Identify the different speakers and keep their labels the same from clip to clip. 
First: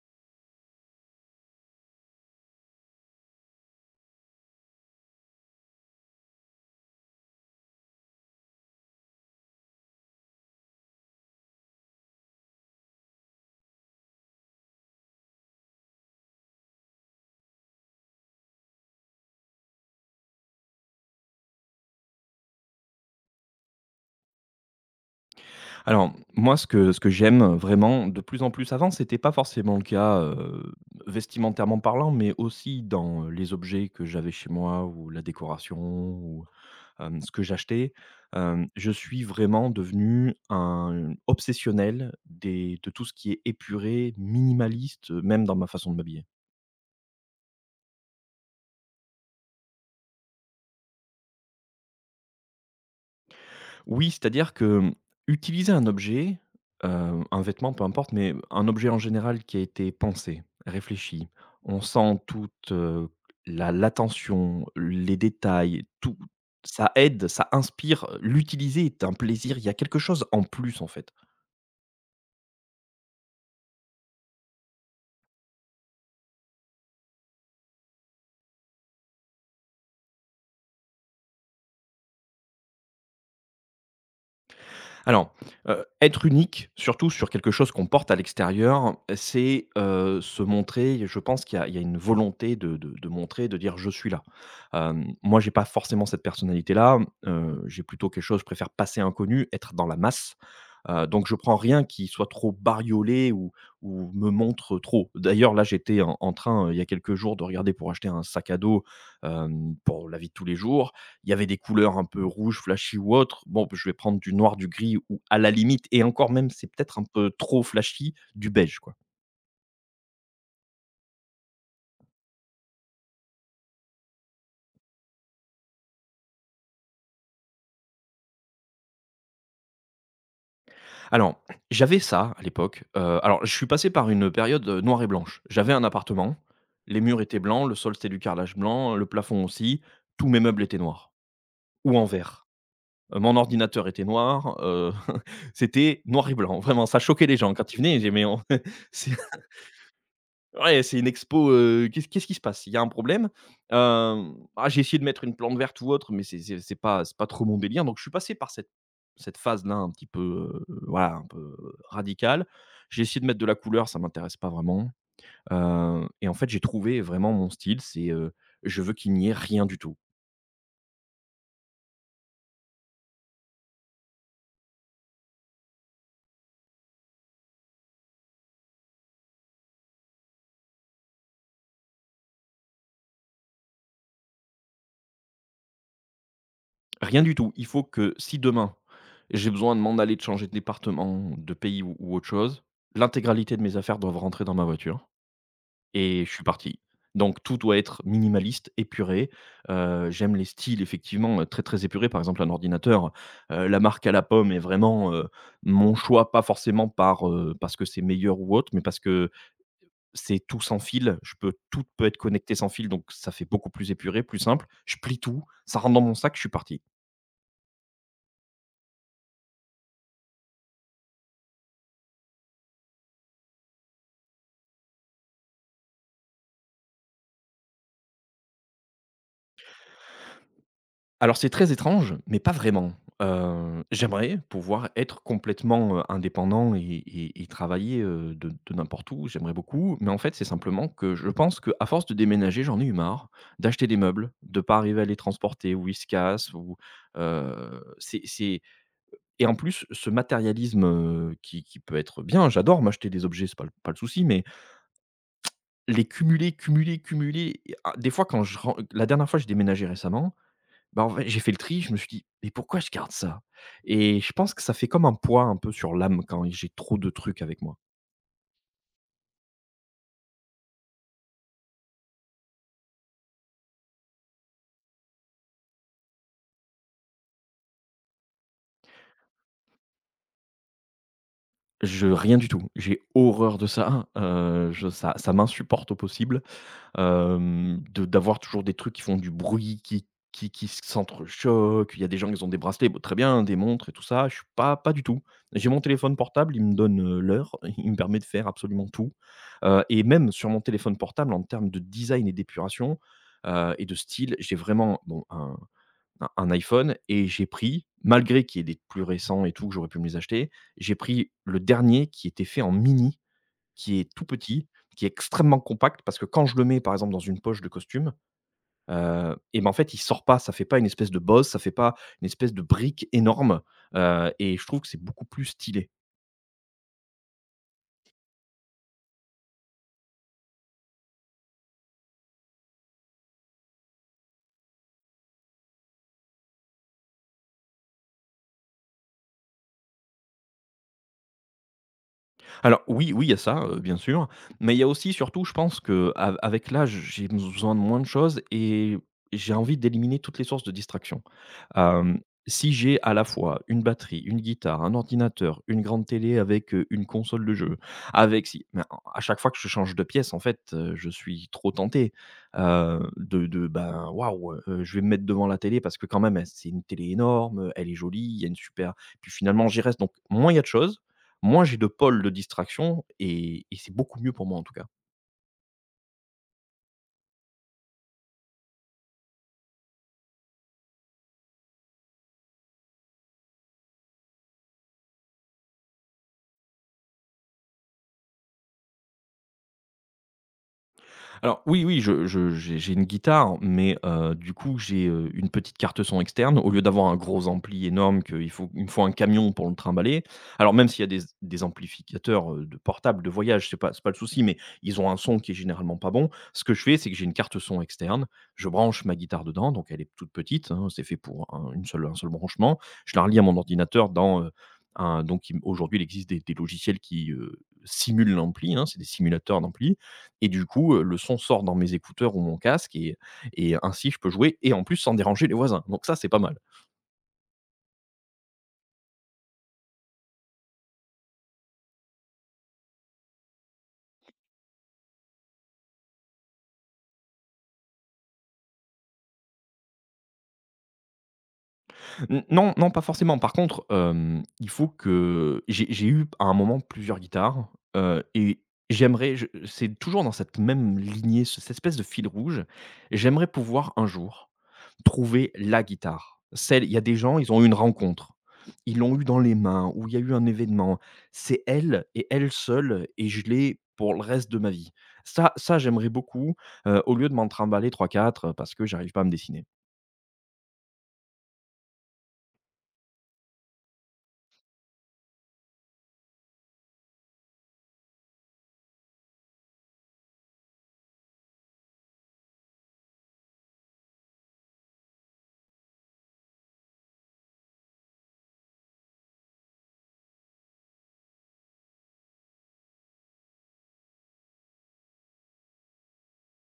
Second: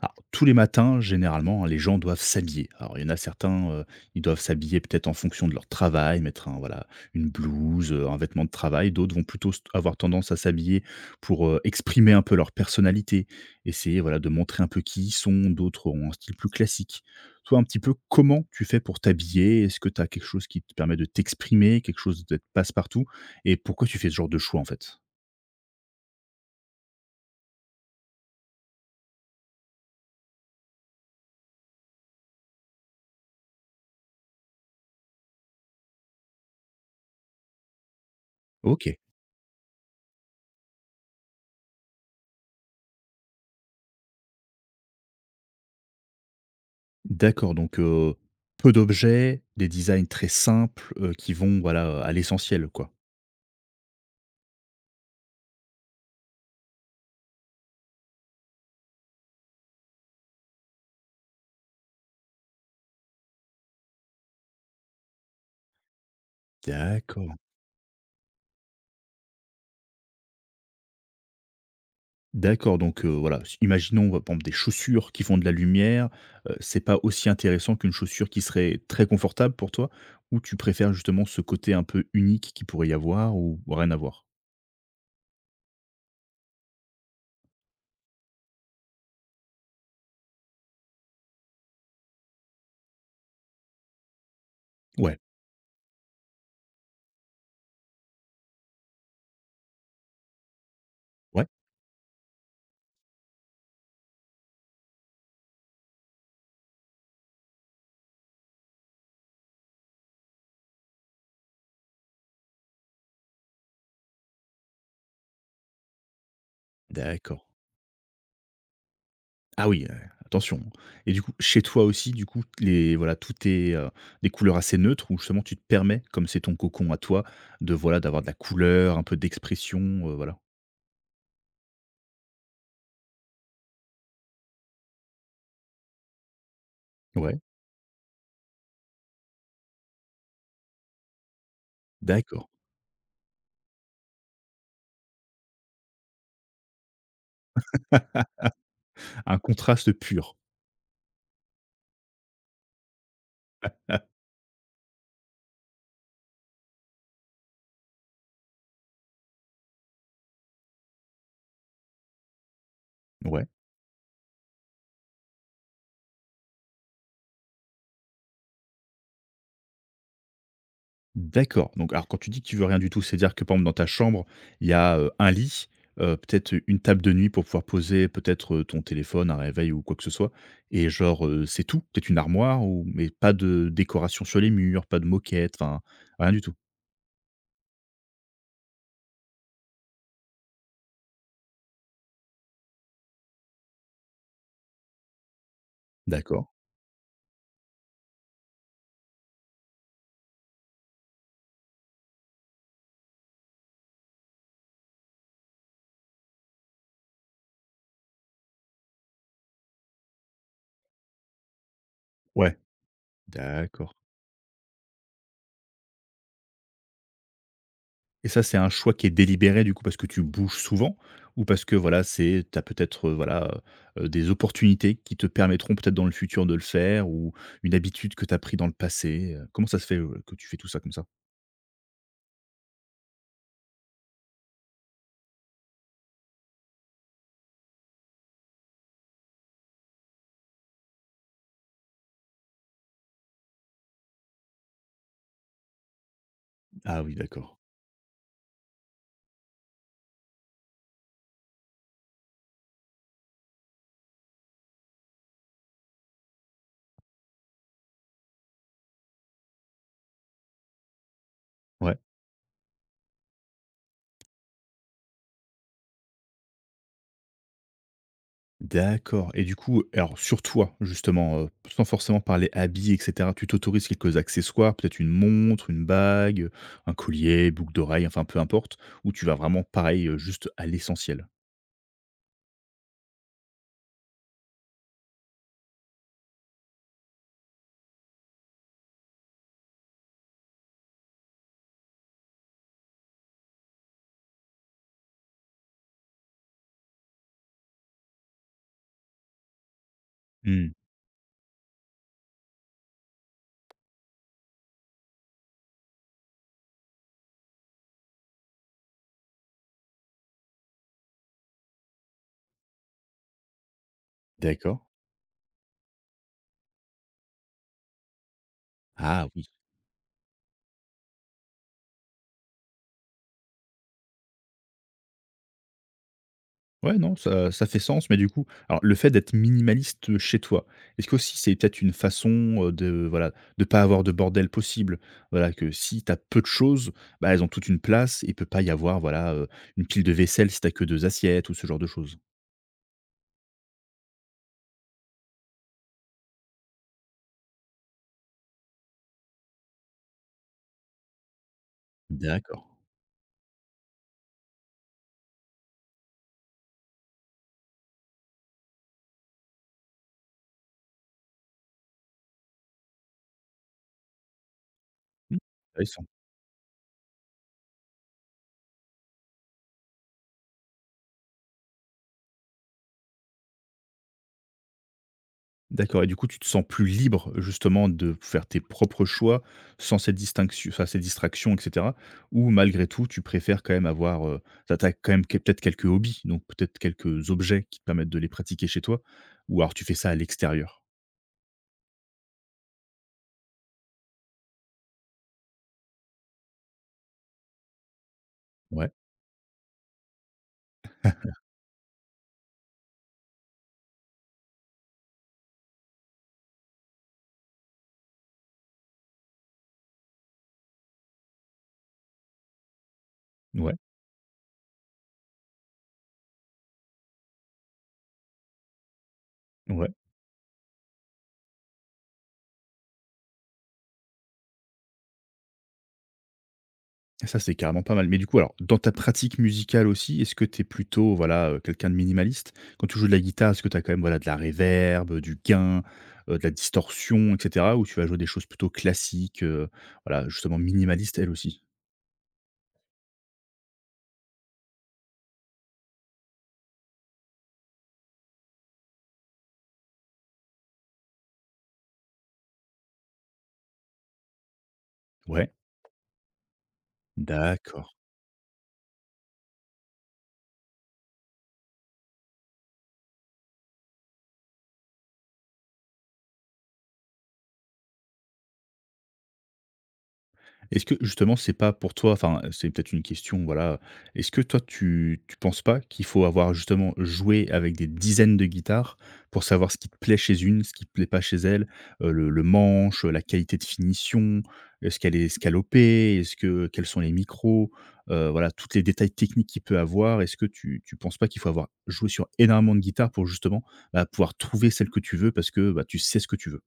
Speaker 1: Alors, tous les matins, généralement, hein, les gens doivent s'habiller. Alors, il y en a certains, ils doivent s'habiller peut-être en fonction de leur travail, mettre un voilà, une blouse, un vêtement de travail. D'autres vont plutôt s avoir tendance à s'habiller pour, exprimer un peu leur personnalité, essayer, voilà, de montrer un peu qui ils sont. D'autres ont un style plus classique. Toi, un petit peu, comment tu fais pour t'habiller? Est-ce que tu as quelque chose qui te permet de t'exprimer, quelque chose d'être passe-partout? Et pourquoi tu fais ce genre de choix, en fait?
Speaker 2: Alors, moi, ce que j'aime vraiment de plus en plus avant, c'était pas forcément le cas, vestimentairement parlant, mais aussi dans les objets que j'avais chez moi ou la décoration ou ce que j'achetais. Je
Speaker 1: OK.
Speaker 2: suis vraiment devenu un obsessionnel des de tout ce qui est épuré, minimaliste, même dans ma façon de m'habiller.
Speaker 1: D'accord, donc peu d'objets, des designs très simples, qui vont, voilà, à l'essentiel, quoi.
Speaker 2: Oui, c'est-à-dire que utiliser un objet, heu, un vêtement, peu importe, mais un objet en général qui a été pensé, réfléchi, on sent toute, la l'attention, les détails, tout. Ça aide,
Speaker 1: D'accord,
Speaker 2: ça inspire, l'utiliser est un plaisir, il y a quelque chose en plus, en fait.
Speaker 1: d'accord, donc voilà, s imaginons, par exemple, des chaussures qui font de la lumière, c'est pas aussi intéressant qu'une chaussure qui serait très confortable pour toi? Ou tu préfères justement ce côté un peu unique qui pourrait y avoir ou rien à voir?
Speaker 2: Alors, être unique, surtout sur quelque chose qu'on porte à l'extérieur, c'est, se montrer. Je pense qu'il y a une volonté de montrer, de dire: «Je suis là».
Speaker 1: Ouais,
Speaker 2: Moi, j'ai pas forcément cette personnalité-là, j'ai plutôt quelque chose, je préfère passer inconnu, être dans la masse, donc je
Speaker 1: ouais,
Speaker 2: prends rien qui soit trop bariolé ou me montre trop. D'ailleurs, là, j'étais en train, il y a quelques jours, de regarder pour acheter un sac à dos, pour la vie de tous les jours, il y avait des couleurs un peu rouges, flashy ou autres. Bon, je vais prendre du noir, du gris ou à la limite, et encore même, c'est peut-être un peu
Speaker 1: d'accord.
Speaker 2: trop flashy, du beige, quoi.
Speaker 1: Ah oui, attention. Et du coup, chez toi aussi, du coup, les voilà, tout est, des couleurs assez neutres où justement tu te permets, comme c'est ton cocon à toi, de voilà, d'avoir de la couleur, un peu d'expression, voilà.
Speaker 2: Alors, j'avais ça à l'époque, alors je suis passé par une période, noire et blanche. J'avais un appartement, les murs
Speaker 1: Ouais,
Speaker 2: étaient blancs, le sol c'était du carrelage blanc, le plafond aussi, tous mes meubles étaient noirs ou en vert.
Speaker 1: d'accord.
Speaker 2: Mon ordinateur était noir, c'était noir et blanc. Vraiment, ça choquait les gens quand ils venaient, ils disaient: «Mais on»
Speaker 1: Un contraste pur.
Speaker 2: Ouais, c'est une expo, qu'est-ce qui se passe? Il y a un problème, ah, j'ai essayé de mettre une plante verte ou autre, mais c'est pas trop mon délire, donc je suis passé par cette phase-là un petit peu, voilà, un peu radicale. J'ai essayé de mettre de
Speaker 1: Ouais,
Speaker 2: la couleur, ça m'intéresse pas vraiment, et en fait, j'ai trouvé vraiment mon style, c'est, je veux qu'il n'y ait rien du tout.
Speaker 1: d'accord. Donc alors quand tu dis que tu veux rien du tout, c'est-à-dire que par exemple dans ta chambre, il y a, un lit, peut-être une table de nuit pour pouvoir poser peut-être, ton téléphone, un réveil ou quoi que ce soit et genre, c'est tout? Peut-être une armoire ou mais pas de décoration sur les murs, pas de moquette, enfin rien du tout?
Speaker 2: Rien du tout. Il faut que si demain, j'ai besoin de m'en aller, de changer de département, de pays ou autre chose, l'intégralité de mes affaires doivent rentrer dans ma voiture. Et je suis
Speaker 1: D'accord.
Speaker 2: parti. Donc tout doit être minimaliste, épuré. J'aime les styles effectivement, très, très épurés. Par exemple, un ordinateur, la marque à la pomme est vraiment, mon choix, pas forcément par, parce que c'est meilleur ou autre, mais parce que c'est tout sans fil. Je peux tout, peut être connecté
Speaker 1: Ouais,
Speaker 2: sans fil, donc ça fait beaucoup plus
Speaker 1: d'accord.
Speaker 2: épuré, plus simple. Je plie tout, ça rentre dans mon sac, je suis parti.
Speaker 1: Et ça, c'est un choix qui est délibéré du coup parce que tu bouges souvent ou parce que voilà, c'est t'as peut-être, voilà, des opportunités qui te permettront peut-être dans le futur de le faire ou une habitude que tu as pris dans le passé? Comment ça se fait, que tu fais tout ça comme ça?
Speaker 2: Alors c'est très étrange, mais pas vraiment. J'aimerais pouvoir être complètement, indépendant et travailler, de n'importe où, j'aimerais beaucoup. Mais en fait, c'est simplement que je pense que à force de déménager, j'en ai eu marre d'acheter des meubles, de pas arriver à les transporter ou ils se cassent ou,
Speaker 1: Ah oui, d'accord.
Speaker 2: c'est et en plus ce matérialisme, qui peut être bien, j'adore m'acheter des objets, c'est pas le pas le souci, mais les cumuler, cumuler, cumuler et ah, des fois quand je ren la dernière fois j'ai déménagé récemment, bah, en fait, j'ai fait le tri, je me
Speaker 1: Ouais.
Speaker 2: suis dit: «Mais pourquoi je garde ça?» Et je pense que ça fait comme un poids un peu sur l'âme quand j'ai trop de trucs avec moi.
Speaker 1: D'accord et du coup, alors sur toi justement, sans forcément parler habits et cetera, tu t'autorises quelques accessoires, peut-être une montre, une bague, un collier, boucle d'oreille, enfin peu importe? Ou tu vas vraiment pareil, juste à l'essentiel?
Speaker 2: Je rien du tout, j'ai horreur de ça, hein, je ça ça m'insupporte au possible. De D'avoir toujours des trucs qui font du bruit, qui qui s'entrechoquent. Il y a des gens qui ont des bracelets, bon très bien, des montres et tout ça. Je suis pas du tout. J'ai mon téléphone portable, il me donne, l'heure, il me permet de faire absolument tout, et même sur mon
Speaker 1: Mmh.
Speaker 2: téléphone portable, en termes de design et d'épuration, et de style, j'ai vraiment bon un un iPhone et j'ai pris, malgré qu'il y ait des plus récents et tout, que j'aurais pu me les acheter, j'ai pris le dernier qui était fait en mini, qui est tout petit,
Speaker 1: D'accord.
Speaker 2: qui est extrêmement compact, parce que quand je le mets, par exemple, dans une poche de costume,
Speaker 1: Ah oui.
Speaker 2: et ben, en fait, il sort pas, ça fait pas une espèce de bosse, ça fait pas une espèce de brique énorme, et je trouve que c'est beaucoup plus stylé.
Speaker 1: Ouais, non, ça fait sens, mais du coup, alors le fait d'être minimaliste, chez toi, est-ce que aussi c'est peut-être une façon, de voilà, de pas avoir de bordel possible? Voilà, que si t'as peu de choses, bah, elles ont toute une place et peut pas y avoir voilà, une pile de vaisselle si t'as que 2 assiettes ou ce genre de choses.
Speaker 2: Alors oui, oui, il y a ça, bien sûr, mais il y a aussi surtout, je pense qu'av avec l'âge, j'ai besoin de moins de choses et j'ai envie d'éliminer toutes les sources de distraction. Hem,
Speaker 1: D'accord.
Speaker 2: Si j'ai à la fois une batterie, une guitare, un ordinateur, une grande télé avec, une console de jeu, avec si mais en à chaque fois que je change de pièce, en fait, je suis trop tenté, de ben, waouh, je vais me mettre
Speaker 1: Mmh.
Speaker 2: devant la télé
Speaker 1: Oui,
Speaker 2: parce que quand même, elle c'est une télé énorme, elle est jolie, il y a une super, puis finalement j'y reste. Donc moins il y a de choses, moins j'ai de pôles de distraction, et c'est beaucoup mieux pour moi, en tout cas.
Speaker 1: d'accord et du coup, tu te sens plus libre, justement, de faire tes propres choix sans cette distinction enfin, ces distractions et cetera? Ou malgré tout, tu préfères quand même avoir, tu as quand même quel peut-être quelques hobbies, donc peut-être quelques objets qui te permettent de les pratiquer chez toi? Ou alors tu fais ça à l'extérieur?
Speaker 2: Alors oui, oui, je j'ai une guitare, mais du coup, j'ai, une petite carte son externe. Au lieu d'avoir un gros ampli énorme qu'il faut, il me
Speaker 1: Ouais,
Speaker 2: faut un camion pour le trimballer. Alors même s'il y a des amplificateurs, de portables, de voyage, c'est pas le souci, mais ils ont un son qui est généralement pas bon. Ce que je fais, c'est que j'ai une carte son externe, je branche ma guitare dedans, donc elle est toute petite, hein, c'est fait pour un seul branchement. Je la relie à mon
Speaker 1: ouais,
Speaker 2: ordinateur dans, un donc il aujourd'hui, il existe des logiciels qui, simulent l'ampli, hein, c'est des simulateurs
Speaker 1: ouais.
Speaker 2: d'ampli, et du coup, le son sort dans mes écouteurs ou mon casque et ainsi je peux jouer et en plus sans déranger les voisins. Donc ça, c'est pas mal.
Speaker 1: Ça, c'est carrément pas mal. Mais du coup, alors, dans ta pratique musicale aussi, est-ce que tu es plutôt, voilà, quelqu'un de minimaliste? Quand tu joues de la guitare, est-ce que tu as quand même, voilà, de la réverb, du gain, de la distorsion, et cetera? Ou tu vas jouer des choses plutôt classiques, voilà, justement minimalistes, elles aussi?
Speaker 2: N Non, non, pas forcément. Par contre, il faut que j'ai eu à un moment plusieurs guitares, et j'aimerais, je c'est toujours dans cette même lignée, cette espèce de fil rouge. J'aimerais pouvoir un jour trouver
Speaker 1: Ouais,
Speaker 2: la guitare. Celle, il y a des gens, ils ont eu une
Speaker 1: d'accord.
Speaker 2: rencontre. Ils l'ont eu dans les mains ou il y a eu un événement. C'est elle et elle seule et je l'ai pour le reste de ma vie. Ça j'aimerais beaucoup, au lieu de m'en trimballer trois quatre parce que j'arrive pas à me dessiner.
Speaker 1: Est-ce que justement c'est pas pour toi enfin, c'est peut-être une question, voilà, est-ce que toi tu penses pas qu'il faut avoir justement joué avec des dizaines de guitares pour savoir ce qui te plaît chez une, ce qui te plaît pas chez elle? Le manche, la qualité de finition, est-ce qu'elle est escalopée? Est-ce que quels sont les micros? Voilà, toutes les détails techniques qu'il peut avoir. Est-ce que tu penses pas qu'il faut avoir joué sur énormément de guitares pour justement, bah, pouvoir trouver celle que tu veux parce que, bah, tu sais ce que tu veux?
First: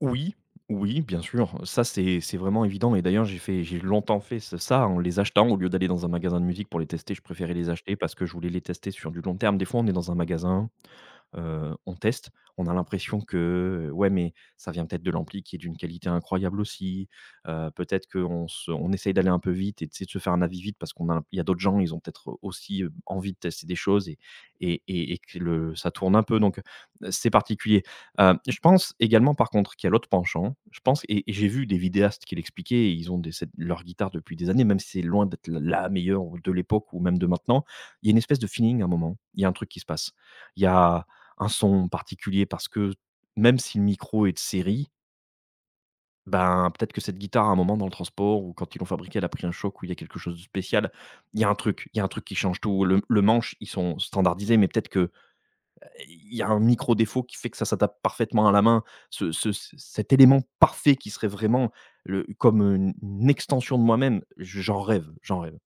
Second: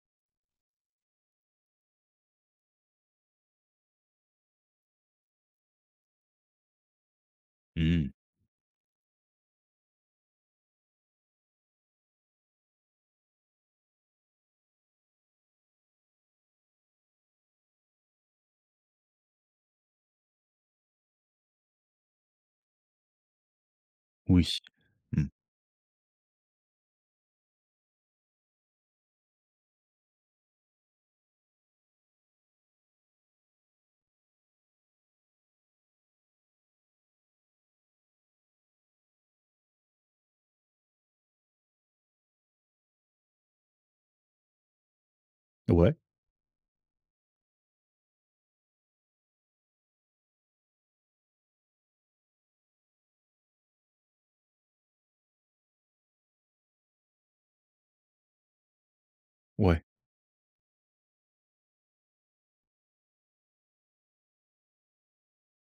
Speaker 2: Oui, oui, bien sûr, ça c'est vraiment évident, et d'ailleurs j'ai longtemps fait ce ça en les achetant. Au lieu d'aller dans un magasin de musique pour les tester, je préférais les acheter
Speaker 1: Mmh.
Speaker 2: parce que je voulais les tester sur du long terme. Des fois, on est dans un magasin, on teste. On a l'impression que, ouais, mais ça vient peut-être de l'ampli qui est d'une qualité incroyable aussi. Peut-être qu'on se on essaye d'aller un peu vite et tu sais, de se faire un avis vite parce qu'on a il y a d'autres gens, ils ont peut-être aussi, envie de tester des choses
Speaker 1: Oui.
Speaker 2: et
Speaker 1: Mmh.
Speaker 2: que le ça tourne un peu donc, c'est particulier. Je pense également par contre qu'il y a l'autre penchant. Je pense et j'ai vu des vidéastes qui l'expliquaient, et ils ont des cette leur guitare depuis des années, même si c'est loin d'être l la meilleure de l'époque ou même de maintenant. Il y a une espèce de feeling à un moment. Il y a un truc qui se passe. Il y a un son particulier parce que même si le micro est de série,
Speaker 1: Ouais,
Speaker 2: ben, peut-être que cette guitare à un moment dans le transport ou quand ils l'ont fabriquée, elle a pris un choc ou il y a quelque chose de spécial. Il y a un truc, il y a un truc qui change tout. Le manche, ils sont standardisés, mais peut-être que il y a un micro défaut qui fait que ça s'adapte parfaitement à la main. Ce ce c
Speaker 1: ouais.
Speaker 2: Cet élément parfait qui serait vraiment le comme, une extension de moi-même, j'en rêve, j'en rêve.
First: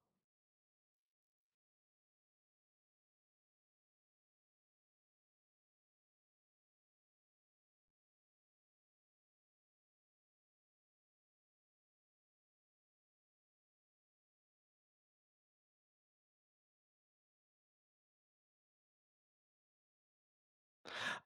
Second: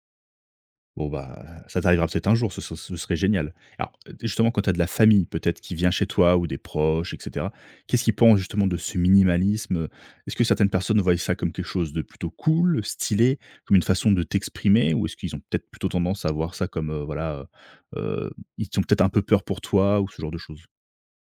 Speaker 1: Bon, bah, ça t'arrivera peut-être un jour, ce serait génial. Alors, justement, quand tu as de la famille peut-être qui vient chez toi ou des proches et cetera, qu'est-ce qu'ils pensent justement de ce minimalisme, est-ce que certaines personnes voient ça comme quelque chose de plutôt cool, stylé, comme une façon de t'exprimer? Ou est-ce qu'ils ont peut-être plutôt tendance à voir ça comme, voilà, heu heu, ils ont peut-être un peu peur pour toi ou ce genre de choses?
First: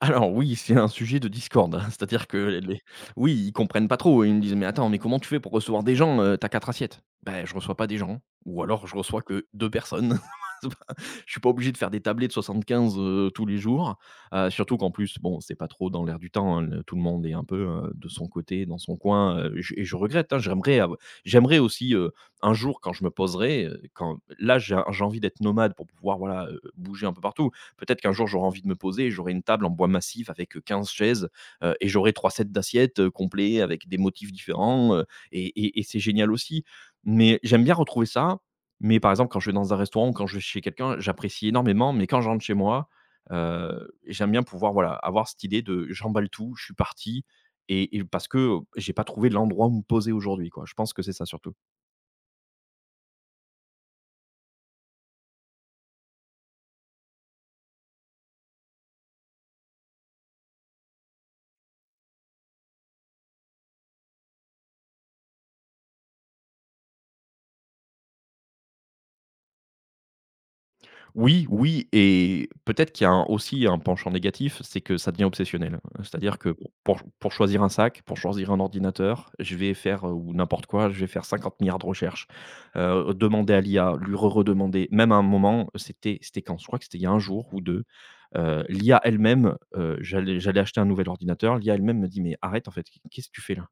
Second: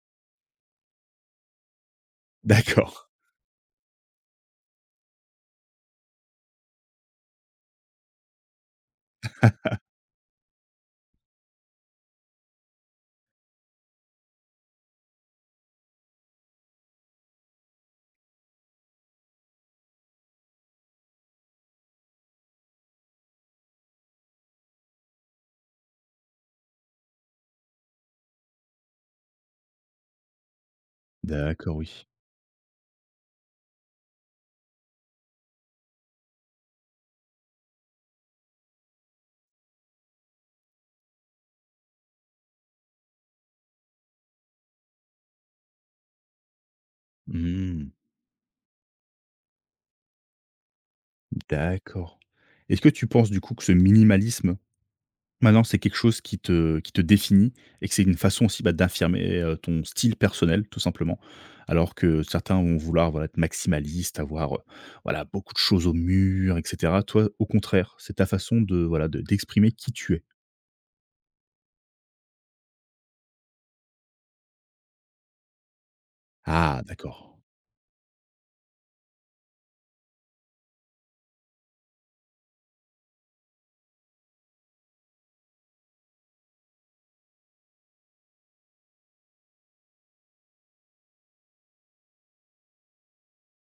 Speaker 2: Alors oui, c'est un sujet de discorde, hein. C'est-à-dire que les
Speaker 1: D'accord,
Speaker 2: oui, ils comprennent pas trop. Ils me disent: «Mais attends, mais comment tu fais pour recevoir des gens, tu as assiettes?» Ben je reçois pas des gens ou alors je reçois que 2 personnes». C'est pas Je suis pas obligé de faire des tablées de 75, tous les jours, surtout qu'en plus, bon, c'est pas trop dans l'air du temps, hein, le tout le monde est un peu, de son côté, dans son coin, je regrette, hein. J'aimerais aussi, un jour quand je me poserai, quand là, j'ai envie d'être nomade pour pouvoir, voilà, bouger un peu partout. Peut-être qu'un jour, j'aurai envie de me poser, et j'aurai une table en bois massif avec 15 chaises,
Speaker 1: d'accord,
Speaker 2: et
Speaker 1: oui.
Speaker 2: j'aurai 3 sets d'assiettes, complets avec des motifs différents, et c'est génial aussi. Mais j'aime bien retrouver ça, mais par exemple, quand je vais dans un restaurant ou quand je vais chez quelqu'un, j'apprécie énormément, mais quand je rentre chez moi, j'aime bien pouvoir, voilà, avoir cette idée de j'emballe tout, je suis parti
Speaker 1: Mmh,
Speaker 2: parce que, j'ai pas trouvé l'endroit où me poser aujourd'hui, quoi. Je pense que c'est ça surtout.
Speaker 1: d'accord. Est-ce que tu penses du coup que ce minimalisme maintenant, c'est quelque chose qui te définit et que c'est une façon aussi, bah, d'affirmer, ton style personnel, tout simplement. Alors que certains vont vouloir, voilà, être maximalistes, avoir, voilà, beaucoup de choses au mur et cetera. Toi, au contraire, c'est ta façon de, voilà, de d'exprimer qui tu es.
Speaker 2: Oui, oui, et peut-être qu'il y a un aussi un penchant négatif, c'est que ça devient obsessionnel. C'est-à-dire que
Speaker 1: Ah
Speaker 2: pour
Speaker 1: d'accord.
Speaker 2: choisir un sac, pour choisir un ordinateur, je vais faire, ou n'importe quoi, je vais faire 50 milliards de recherches, demander à l'IA, lui redemander. Même à un moment, c'était quand? Je crois que c'était il y a un jour ou 2, l'IA elle-même, j'allais acheter un nouvel ordinateur, l'IA elle-même me dit: «Mais arrête en fait, qu'est-ce que tu fais là?»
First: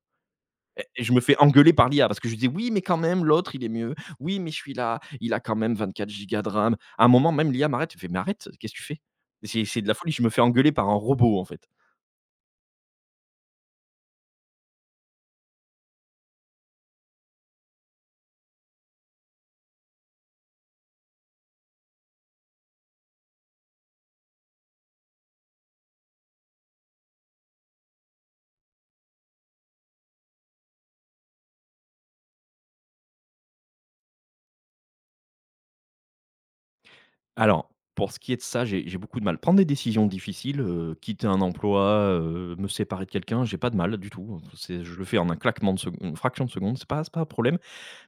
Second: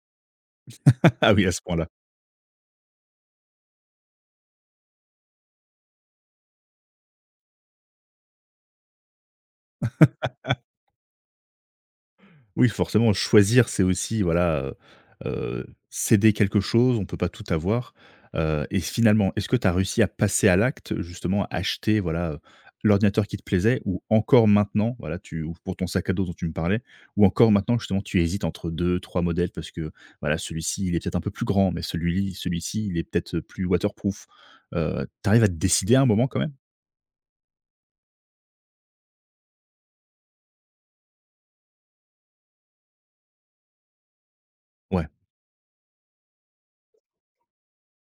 Speaker 2: Et je me
Speaker 1: Ah
Speaker 2: fais
Speaker 1: oui, à ce
Speaker 2: engueuler
Speaker 1: point-là.
Speaker 2: par l'IA parce que je lui dis: «Oui, mais quand même, l'autre, il est mieux. Oui, mais je suis là il a quand même 24 gigas de RAM». À un moment, même l'IA m'arrête, elle fait: «Mais arrête, qu'est-ce que tu fais?» C'est de la folie, je me fais engueuler par un robot, en fait.
Speaker 1: Oui, forcément, choisir, c'est aussi, voilà, céder quelque chose, on peut pas tout avoir, et finalement, est-ce que tu as réussi à passer à l'acte, justement, à acheter, voilà, l'ordinateur qui te plaisait ou encore maintenant, voilà, tu ou pour ton sac à dos dont tu me parlais ou encore maintenant, justement, tu hésites entre deux, trois modèles parce que, voilà, celui-ci, il est peut-être un peu plus grand, mais celui-ci, il est peut-être, plus waterproof? Tu arrives à te décider à un moment quand même?
Speaker 2: Alors, pour ce qui est de ça, j'ai beaucoup de mal. Prendre des décisions difficiles, quitter un emploi, me séparer de quelqu'un, j'ai pas de mal du tout. C'est Je le
Speaker 1: Ouais,
Speaker 2: fais en un claquement de secondes, une fraction de seconde, c'est pas un problème.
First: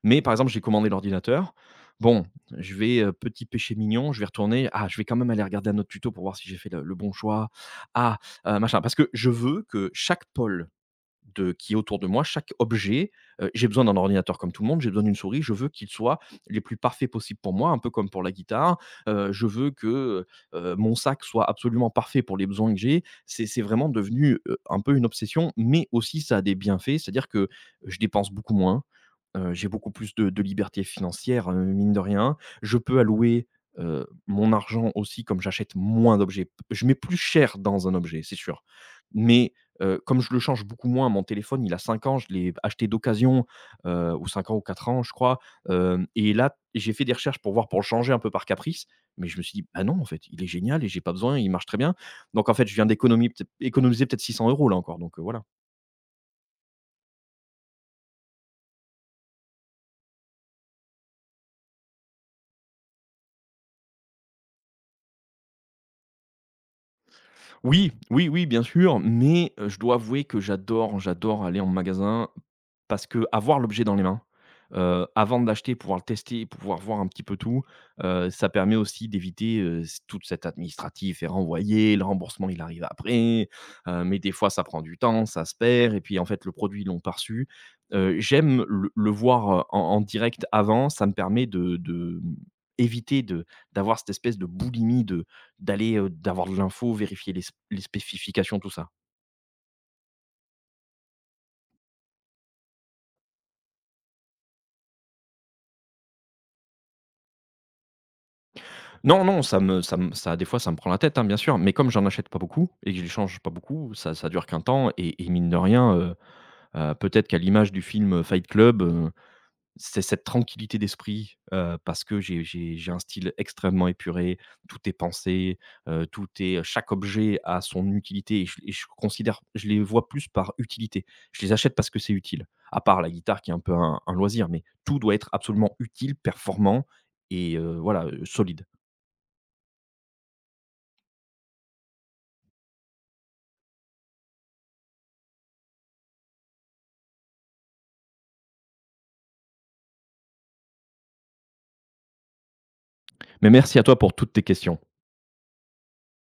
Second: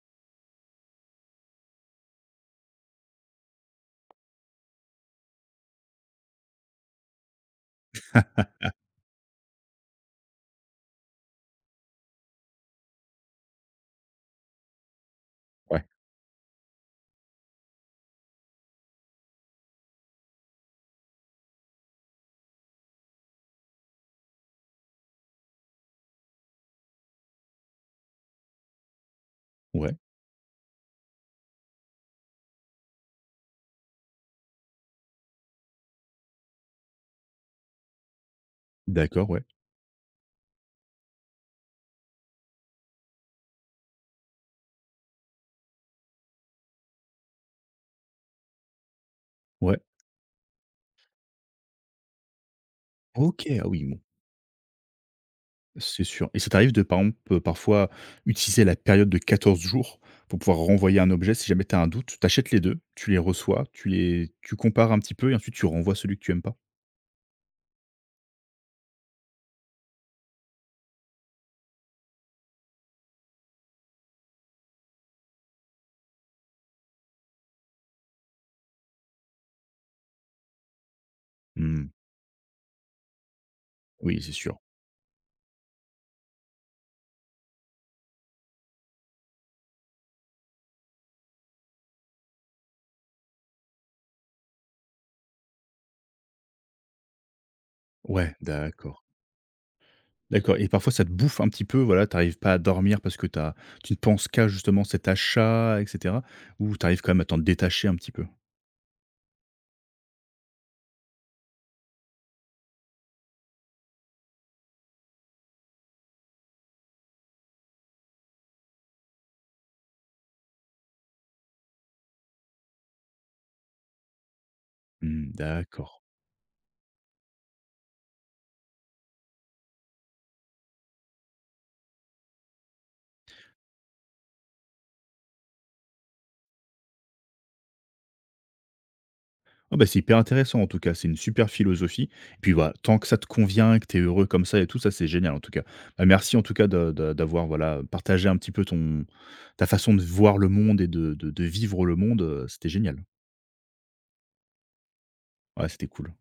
Speaker 2: Mais par exemple, j'ai commandé l'ordinateur. Bon, je vais, petit péché mignon, je vais retourner. Ah, je vais quand même aller regarder un autre tuto pour voir si j'ai fait le bon choix. Ah, machin, parce que je veux que chaque pôle de qui est autour de moi, chaque objet, j'ai besoin d'un ordinateur comme tout le monde, j'ai besoin d'une souris, je veux
Speaker 1: ouais.
Speaker 2: qu'il soit les plus parfaits possibles pour moi, un peu comme pour la guitare. Je veux que, mon sac soit absolument parfait pour les besoins que j'ai. C'est vraiment devenu, un peu une obsession, mais aussi ça a des bienfaits, c'est-à-dire que je dépense beaucoup moins, j'ai beaucoup
Speaker 1: Ouais,
Speaker 2: plus de liberté financière, mine de rien. Je peux allouer, mon argent aussi comme j'achète moins d'objets. Je mets plus cher dans un objet, c'est sûr,
Speaker 1: d'accord, ouais,
Speaker 2: mais comme je le change beaucoup moins, mon téléphone, il a 5 ans, je l'ai acheté d'occasion, ou 5 ans ou 4 ans, je crois, hem et là, j'ai fait des recherches pour voir, pour le changer un peu par caprice, mais je me suis dit:
Speaker 1: ouais.
Speaker 2: «Bah, non, en fait, il est génial et j'ai pas besoin, il marche très bien». Donc en fait, je viens d'économiser
Speaker 1: OK,
Speaker 2: peut-être
Speaker 1: ah oui, bon.
Speaker 2: économiser peut-être 600 € là encore, donc voilà.
Speaker 1: C'est sûr et ça t'arrive de, par exemple, parfois utiliser la période de 14 jours pour pouvoir renvoyer un objet si jamais tu as un doute? Tu achètes les 2, tu les reçois, tu compares un petit peu et ensuite tu renvoies celui que tu aimes pas?
Speaker 2: Oui, oui, oui, bien sûr, mais je dois avouer que j'adore aller en magasin parce que avoir l'objet dans les mains, avant de l'acheter, pouvoir le tester, pouvoir voir un petit peu tout, ça permet aussi d'éviter, c toute cette administratif et
Speaker 1: Mmh,
Speaker 2: renvoyer, le remboursement, il arrive après, mais
Speaker 1: oui, c'est
Speaker 2: des fois
Speaker 1: sûr.
Speaker 2: ça prend du temps, ça se perd et puis en fait le produit ils l'ont pas reçu. J'aime le voir, en en direct avant, ça me permet éviter de d'avoir cette espèce de boulimie de, d'aller, d'avoir de l'info, vérifier les sp les
Speaker 1: Ouais,
Speaker 2: spécifications, tout ça?
Speaker 1: d'accord. D'accord et parfois ça te bouffe un petit peu, voilà, t'arrives pas à dormir parce que t'as tu ne penses qu'à justement cet achat et cetera? Ou t'arrives quand même à t'en détacher un petit peu?
Speaker 2: Non, non, ça me ça me ça des fois, ça me prend la tête, hein, bien sûr, mais comme j'en achète pas beaucoup et que je les change pas beaucoup, ça dure qu'un temps et mine de rien, peut-être qu'à l'image du film, Fight Club, c'est cette tranquillité d'esprit, parce que j'ai un style extrêmement épuré, tout est
Speaker 1: Mmh,
Speaker 2: pensé,
Speaker 1: d'accord.
Speaker 2: tout est chaque objet a son utilité et je les vois plus par utilité. Je les achète parce que c'est utile, à part la guitare qui est un peu un loisir, mais tout doit être absolument utile, performant et voilà, solide.
Speaker 1: Ah bah, c'est hyper intéressant en tout cas, c'est une super philosophie. Et puis voilà, tant que ça te convient que tu es heureux comme ça et tout, ça c'est génial en tout cas. Bah, merci en tout cas d'avoir voilà, partagé un petit peu ton, ta façon de voir le monde et de vivre le monde, c'était génial.
Speaker 2: Mais merci à toi pour toutes tes questions.
Speaker 1: Ouais, c'était cool.